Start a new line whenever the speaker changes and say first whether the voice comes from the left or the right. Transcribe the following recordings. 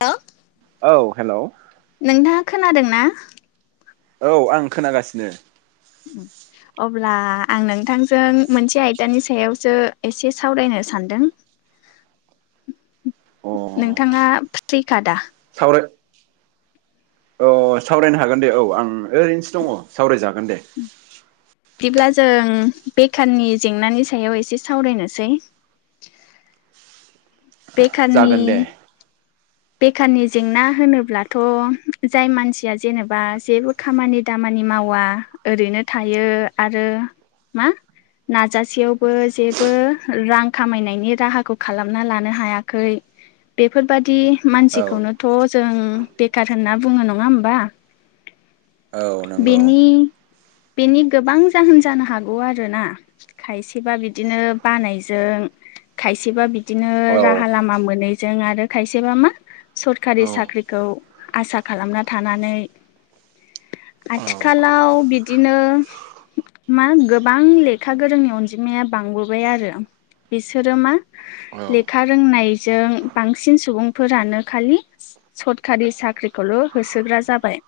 left: ह [unintelligible]
right: औ हेल'।
left: नोंथाङा खोनादों ना?
right: औ आं खोनागासिनो।
left: उ [unintelligible] अब्ला आं नोंथांजों मोनसे आयदानि सायावसो एसे सावरायनो सानदों
right: अ
left: नोंथाङा फ्रिकादा
right: सावराय [unintelligible] औ सावरायनो हागोन दे औ आं ओरैनोसो दङ सावरायजागोन दे
left: बिदिब्ला जों बेखारनि जेंनानि सायाव एसे सावरायनोसै बेखारनि
right: जागोन दे
left: बेखारनि जेंना होनोब्लाथ' जाय मानसिया जेनेबा जेबो खामानि दामानि मावा ओरैनो थायो आरो मा नाजासेयावबो जेबो रां खामायनायनि राहाखौ खालामना लानो हायाखै। बेफोरबादि
right: औ
left: मानसिखौनोथ' जों बेखार होनना बुङो नङा होमबा?
right: औ नंगौ।
left: बेनि बेनि गोबां जाहोन जानो हागौ आरोना। खायसेबा बिदिनो बानायजों खायसेबा बिदिनो
right: औ
left: राहा लामा मोनैजों आरो खायसेबा मा
right: औ
left: सरखारि साख्रिखौ आसा खालामना थानानै
right: औ
left: आथिखालाव बिदिनो मा गोबां लेखा गोरोंनि अनजिमाया बांबोबाय आरो। बिसोरो मा लेखा रोंनायजों बांसिन सुबुं फोरानो खालि सरखारि साख्रिखौल' होसोग्रा जाबाय।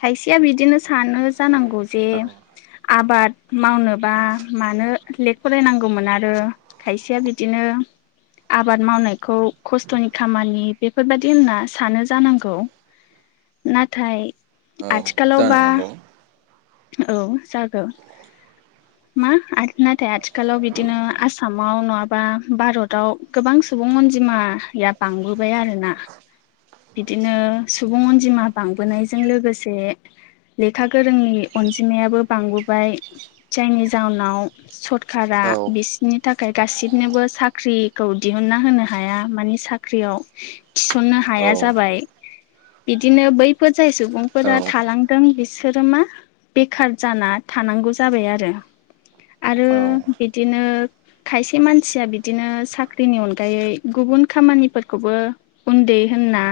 left: खायसेया बिदिनो सानो जानांगौ जे
right: औ
left: आबाद मावनोबा मानो लेक फरायनांगौमोन आरो। खायसेया बिदिनो आबाद मावनायखौ खस्थ'नि खामानि बेफोरबादि होनना सानो जानांगौ, नाथाय
right: औ जानो
left: आथिखालावबा
right: हागौ
left: औ जागोन मा नाथाय आथिखालाव बिदिनो आसामाव नङाबा भारताव गोबां सुबुं अनजिमाया बांबोबाय आरोना। बिदिनो सुबुं अनजिमा बांबोनायजों लोगोसे लेखा गोरोंनि अनजिमायाबो बांबोबाय जायनि जाउनाव सरखारा
right: औ
left: बिसनि थाखाय गासिनोबो साख्रिखौ दिहुनना होनो हाया मानि सा ख्रियाव थिसननो
right: औ
left: हाया जाबाय। बिदिनो बैफोर जाय
right: औ
left: सुबुंफोरा थालांदों बिसोरो मा? बेखार जाना थानांगौ जाबाय आरो, आरो बिदिनो खायसे मानसिया बिदिनो साख्रिनि अनगायै गुबुन खामानिफोरखौबो उन्दै होनना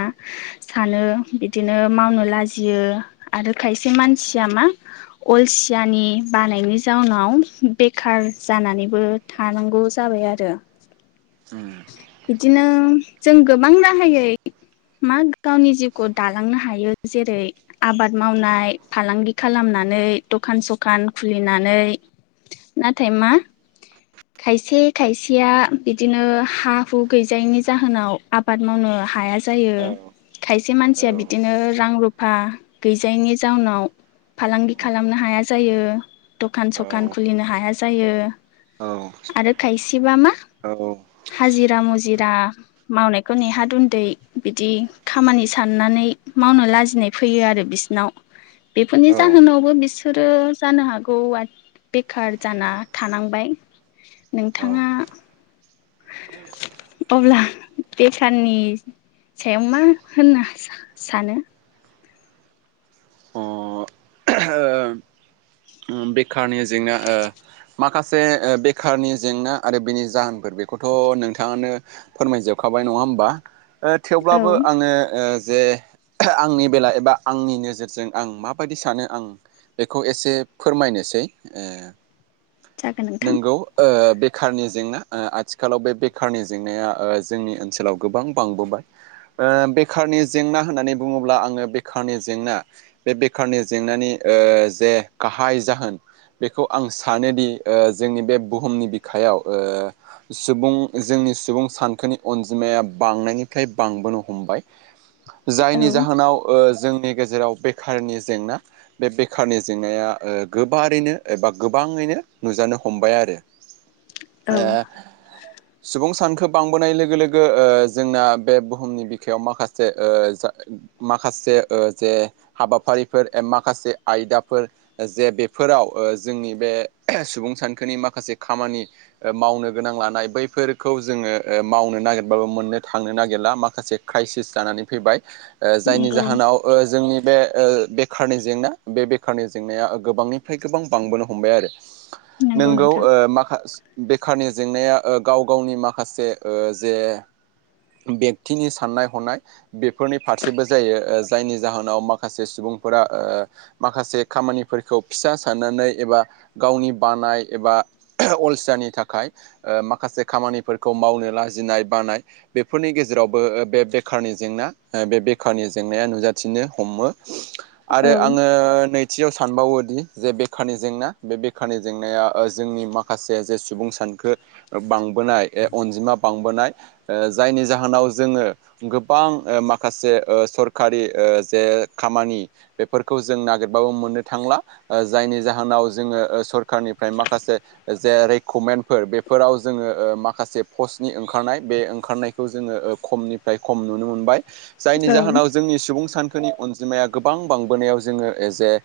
left: सानो बिदिनो मावनो लाजियो आरो खायसे मानसिया मा अलसियानि बानायनि जाउनाव बेखार जानानैबो थानांगौ जाबाय आरो।
right: [unintelligible]
left: बिदिनो जों गोबां राहायै मा गावनि जिउखौ दालांनो हायो जेरै आबाद मावनाय फालांगि खालामनानै दखान सखान खुलिनानै, नाथाय मा खायसे खायसेया इदिनो, हा हु गैजायैनि जाहोनाव आबाद मावनो हाया जायो।
right: औ
left: खायसे
right: औ
left: मानसिया बिदिनो रां रुफा गैजायैनि जाउनाव, फालांगि खालामनो हाया जायो दखान सखान खुलिनो हाया जायो।
right: औ
left: आरो खायसेबा मा
right: औ
left: हाजिरा मुजिरा मावनायखौ नेहाद उन्दै बिदि खामानि साननानै मावनो लाजिनाय फैयो आरो बिसो नाव बेफोरनि जाहोनावबो बिसोरो जानो हागौ। बेखार जाना थानांबाय,
right: औ
left: नोंथाङा अब्ला बेखाननि सायाव मा होनना सा सानो?
right: औ [unintelligible] बेखारनि जेंना ओ माखासे बेखारनि जेंना आरो बिनि जाहोनफोर बेखौथ' नोंथाङानो फोरमायजोबखाबाय नङा होमबा? थेवब्लाबो
left: औ
right: आङो ओ जे आंनि बेला एबा आंनि नोजोरजों आं माबायदि सानो आं बेखौ एसे, फोरमायनोसै ओ
left: जागोन नोंथां
right: नोंगौ बेखारनि जेंना आथिखालाव बे बेखारनि जेंनाया जोंनि ओनसोलाव गोबां बांबोबाय ओ बेखारनि जेंना होननानै बुङोब्ला आङो बेखारनि जेंना बे बेखारनि जेंनानि जे गाहाय जाहोन बेखौ आं सानोदि ओ जोंनि बे बुहुमनि बिखायाव सुबुं जोंनि सुबुं सानखोनि अनजिमाया बांनायनिफ्राय बांबोनो हमबाय
left: [inaudible]
right: जायनि
left: औ
right: जाहोनाव ओ जोंनि गेजेराव बेखारनि जेंना बे बेखारनि जेंनाया ओ गोबारैनो एबा गोबाङैनो नुजानो हमबाय आरो ओ
left: औ
right: सुबुं सानखो बांबोनाय लोगो लोगो जोंना बे बुहुमनि बिखायाव माखासे ओ माखासे जे हाबाफारिफोर माखासे आयदाफोर जे बेफोराव जोंनि बे सुबुं सानखोनि माखासे खामानि मावनो गोनां लानाय बैफोरखौ जोङो मावनो नागिरबाबो मोननो थांनो नागिरला माखासे क्राइसिस जानानै फैबाय, जायनि
left: नंगौ
right: जाहोनाव ओ जोंनि बे बेखारनि जेंना बे बेखारनि जेंनाया गोबांनिफ्राय गोबां बांबोनो हमबाय आरो
left: नंगौ
right: नोंगौ
left: नोंथां
right: माखास बेखारनि जेंनाया ओ गाव गावनि माखासे जे बेक्तिनि साननाय हनाय बेफोरनि फारसेबो जायो जायनि जाहोनाव माखासे सुबुंफोरा ओ माखासे खामानिफोरखौ फिसा साननानै एबा गावनि बानाय एबा अलसियाानि थाखाय, माखासे खामानिफोरखौ मावनो लाजिनाय बानाय बेफोरनि गेजेरावबो बे बेखारनि जेंना बे बेखारनि जेंनाया नुजाथिनो हमो, आरो
left: औ
right: आङो नै खाथियाव सानबावोदि जे बेखारनि जेंना बे बेखारनि जेंनाया जोंनि माखासे जे सुबुं सान सानखो बांबोनाय अनजिमा बांबोनाय जायनि जाहोनाव जोङो, गोबां ओ माखासे ओ सरखारि ओ जे खामानि बेफोरखौ जों नागिर बाबो मोननो थांला जायनि जाहोनाव जोङो सरखारनिफ्राय माखासे जे रेक्रुमेन्टफोर बेफोराव जोङो माखासे पस्टनि ओंखारनाय बे ओंखारनाय खौ जोङो खमनिफ्राय खम नुनो मोनबाय, जायनि
left: औ
right: जाहोनाव जोंनि सुबुं सानखोनि अनजिमाया गोबां बांबोनायाव जोङो एजे ए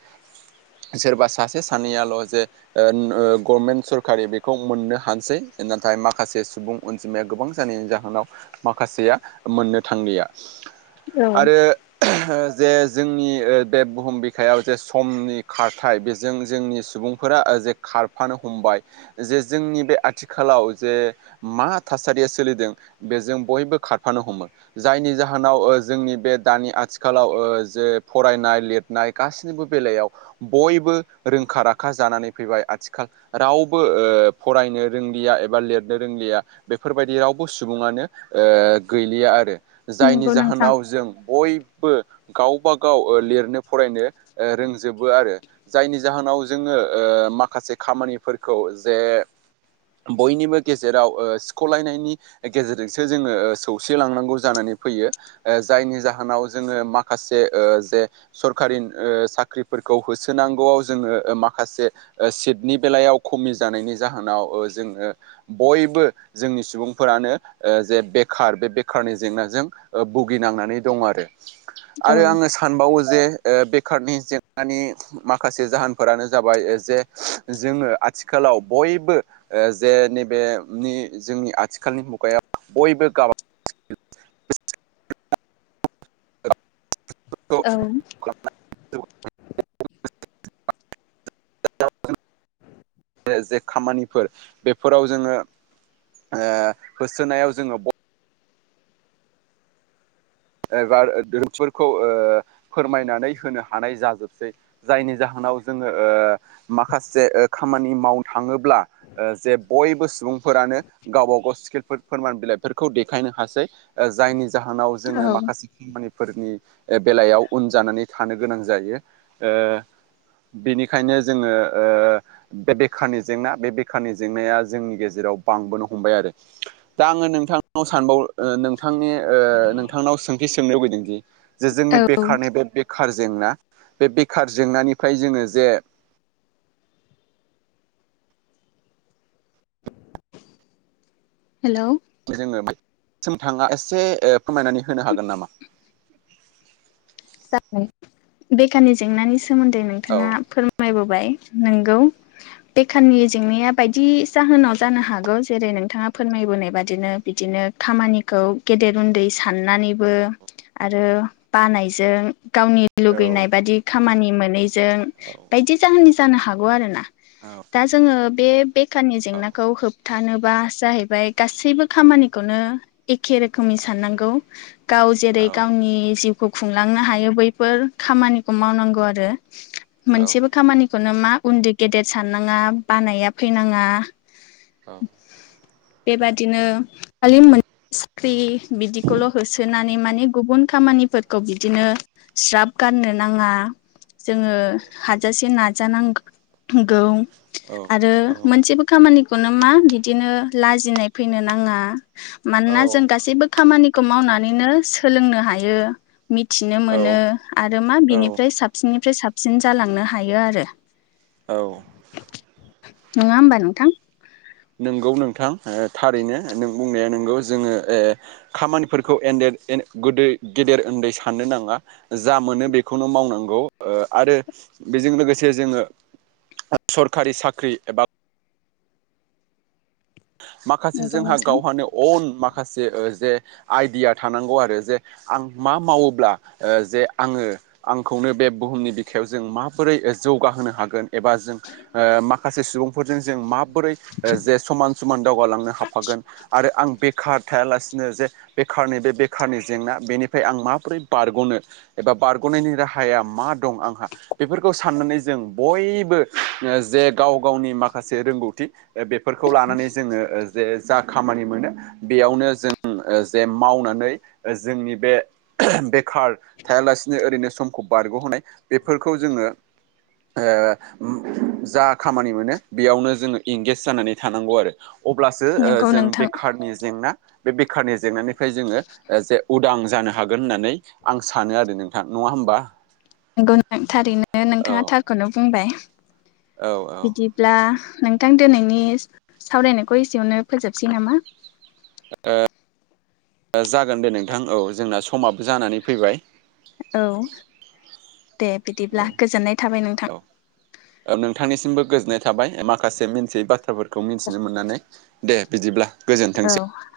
right: सोरबा सासे सानैयाल' जे गभर्नमेन्ट सरकारि बेखौ मोननो हानोसै नाथाय माखासे सुबुं अनजिमाया गोबां जानायनि जाहोनाव माखासेया मोननो थांलिया
left: औ
right: आरो जे जोंनि दब बुहुम बे बिखायाव जे समनि खारथाय बेजों जोंनि सुबुंफोरा जे खारफानो हमबाय जे जोंनि बे आथिखालाव जे मा थासारिया सोलिदों बेजों बयबो खारफानो हमो जायनि जाहोनाव जोंनि बे दानि आथिखालाव जे फरायनाय लिरनाय गाससिनिबो बेलायाव बयबो रोंखा राखा जानानै फैबाय आथिखाल रावबो ओ फरायनो रोंलिया एबा लिरनो रोंलिया बेफोरबायदि रावबो सुबुङानो गैलिया आरो जायनि
left: नंगौ नोंथां
right: जाहोनाव जों बयबो गावबाागाव लिरनो फरायनो रोंजोबो आरो जायनि जाहोनाव जोङो ओ माखासे खामानिफोरखौ जे बयनिबो गेजेराव ओ सिख'लायनायनि गेजेरजोंसो जोङो सौसिलांनांगौ जानानै फैयो जायनि जाहोनाव जोङो माखासे जे सरकारि साख्रिफोरखौ होसोनांगौआव जोङो माखासे सिटनि बेलायाव खमि जानायनि जाहोनाव जोङो बयबो जोंनि सुबुंफोरानो जे बेखार बे बेखारनि जेंनाजों भुगिनांनानै दं आरो
left: औ
right: आरो आङो सानबावो जे सखारनि जेंनानि माखासे जाहोनफोरानो जाबाय जे जोङो आथिखालाव बयबो जे नैबे जोंनि आथिखालनि मुगायाव बयबो गाबां
left: औ
right: [inaudible] जे खामानिफोर बेफोराव जोङो होसोनायाव जोङो एबाफोरखौ फोरमायनानै होनो हानाय जाजोबसै जायनि जाहोनाव जोङो माखासे खामानि मावनो थाङोब्ला जे बयबो सुबुंफोरानो गावबा गाव स्किलफोर फोरमान बिलाइफोरखौ देखायनो हासै जायनि जाहोनाव जोङो
left: औ
right: माखासे खामानिफोरनि बेलायाव उन जानानै थानो गोनां जायो बेनिखायनो जोङो बे बेखारनि जेंना बे बेखारनि जेंनाया जोंनि गेजेराव बांबोनो हमबाय आरो दा आङो नोंथांनाव सानबाव नोंथांनि ओ बिथांनाव सोंथि सोंनो लुबैदोंदि जे जोंनि
left: औ
right: बेखारनि बे बेखार जेंना बे बेखार जेंनानिफ्राय जोङो जे
left: हेल'
right: जोङो सोमथाङा एसे फोरमायनानै होनो हागोन नामा
left: जागोन बेखारनि जेंनानि सोमोन्दै
right: औ
left: नोंथाङा फोरमायबोबाय नोंगौ बेखाराननि जेंनाया बायदि जाहोनाव जानो हागौ जेरै नोंथाङा फोरमायबोनाय बादिनो बिदिनो खामानिखौ गेदेर उन्दै साननानैबो आरो बानाय गावनि
right: औ
left: लैनाय बादि खामनि मोनैजों बायदि जहोन जानो हागौ आरो ना
right: औ
left: दा जोङो बे बेखारनि जेंनाखौ होबथानोबा जाहैबाय गासैबो खामानिखौनो एखे रोखोमनि साननांगौ गाव
right: औ
left: जेरै गावनि जिउ खुंलांनो हायो बैफोर खामानिखौ मावनांगौ आरो
right: औ
left: मोनसेबो खामानि बेखौनो मा उन्दै गेदेर साननाङा बानाया फैनाङा बेबादिनो खालि मोनसे साख्रि बिदिखौल' होसोनानै माने गुबुन खामानि खौ बिदिनो स्राब गाननो नाङा जोङो हाजासे नाजानांगौ
right: औ
left: आरो मोनसे खामानिखौनो मा बिदिनो लाजिनाय फैनो नाङा। मानोना जों गासैबो खामानिखौ मावनानैनो सोलोंनो हायो मिथिनो
right: औ
left: मोनो आरो मा बिनिफ्राय साबसिननिफ्राय साबसिन जालांनो हायो आरो
right: औ
left: नङा होमबा नोंथां
right: नोंगौ नोंथां थारैनो नों बुंनाया नोंगौ जोङो खामानिफोरखौ एदेर गोदो गेदेर उन्दै साननो नाङा जा मोनो बेखौनो मावनांगौ आरो बेजों लोगोसे जोङो सरखारि साख्रि एबा माखासे
left: नंगौ
right: जोंहा
left: नोंथां
right: गावहानो अन माखासे ओ जे आइडिया थानांगौ आरो जे आं मा मावोब्ला ओ जे आङो आंखौनो बे बुहुमनि बिखायाव जों माबोरै ओ जौगाहोनो हागोन एबा जों ओ माखासे सुबुंफोरजों जों मा हरै ओ जे समान समान दावगालांनो हाफागोन आरो आ आं बेखार थायालासिनो जे बेखारनि बे बेखारनि जेंना बेनिफ्राय आं माबोरै बारग'नो एबा बारग'नायनि राहाया मा दं आंहा बेफोरखौ साननानै जों बयबो ओ जे गाव गावनि माखासे रोंगौथि ओ बेफोरखौ लानानै जोङो ओ जे जा खामानि मोनो बेयावनो जों ओ जे मावनानै जोंनि बे बेखार थायालासिनो ओरैनो समखौ बारग'होनाय बेफोरखौ जोङो ओ जा खामानि मोनो बेयावनो जोङो एंगेज जानानै थानांगौ आरो। अब्लासो ओ‌
left: नंगौ
right: जों
left: नोंथां
right: बेखारनि जेंना बे बेखारनि जेंनानिफ्राय जोङो ओ जे उदां जानो हागोन होननानै आं सानो आरो नोंथां। नङा होमबा?
left: नंगौ [unintelligible] थारैनो
right: औ
left: नोंथाङा थारखौनो बुंबाय।
right: औ औ
left: बिदि ब्ला नोंथां दिनैनि सावरायनायखौ एसेयावनो फोजोबसै नामा?
right: ओ जागोन दे नोंथां औ जोंना समाबो जानानै फैबाय‌।
left: औ दे बिदिब्ला गोजोननाय थाबाय नोंथां।
right: ओ नोंथांनिसिमबो गोजोननाय थाबाय माखासे मिन्थियै बाथ्राफोरखौ मिन्थिनो मोननानै। दे बिदिब्ला गोजोन
left: औ।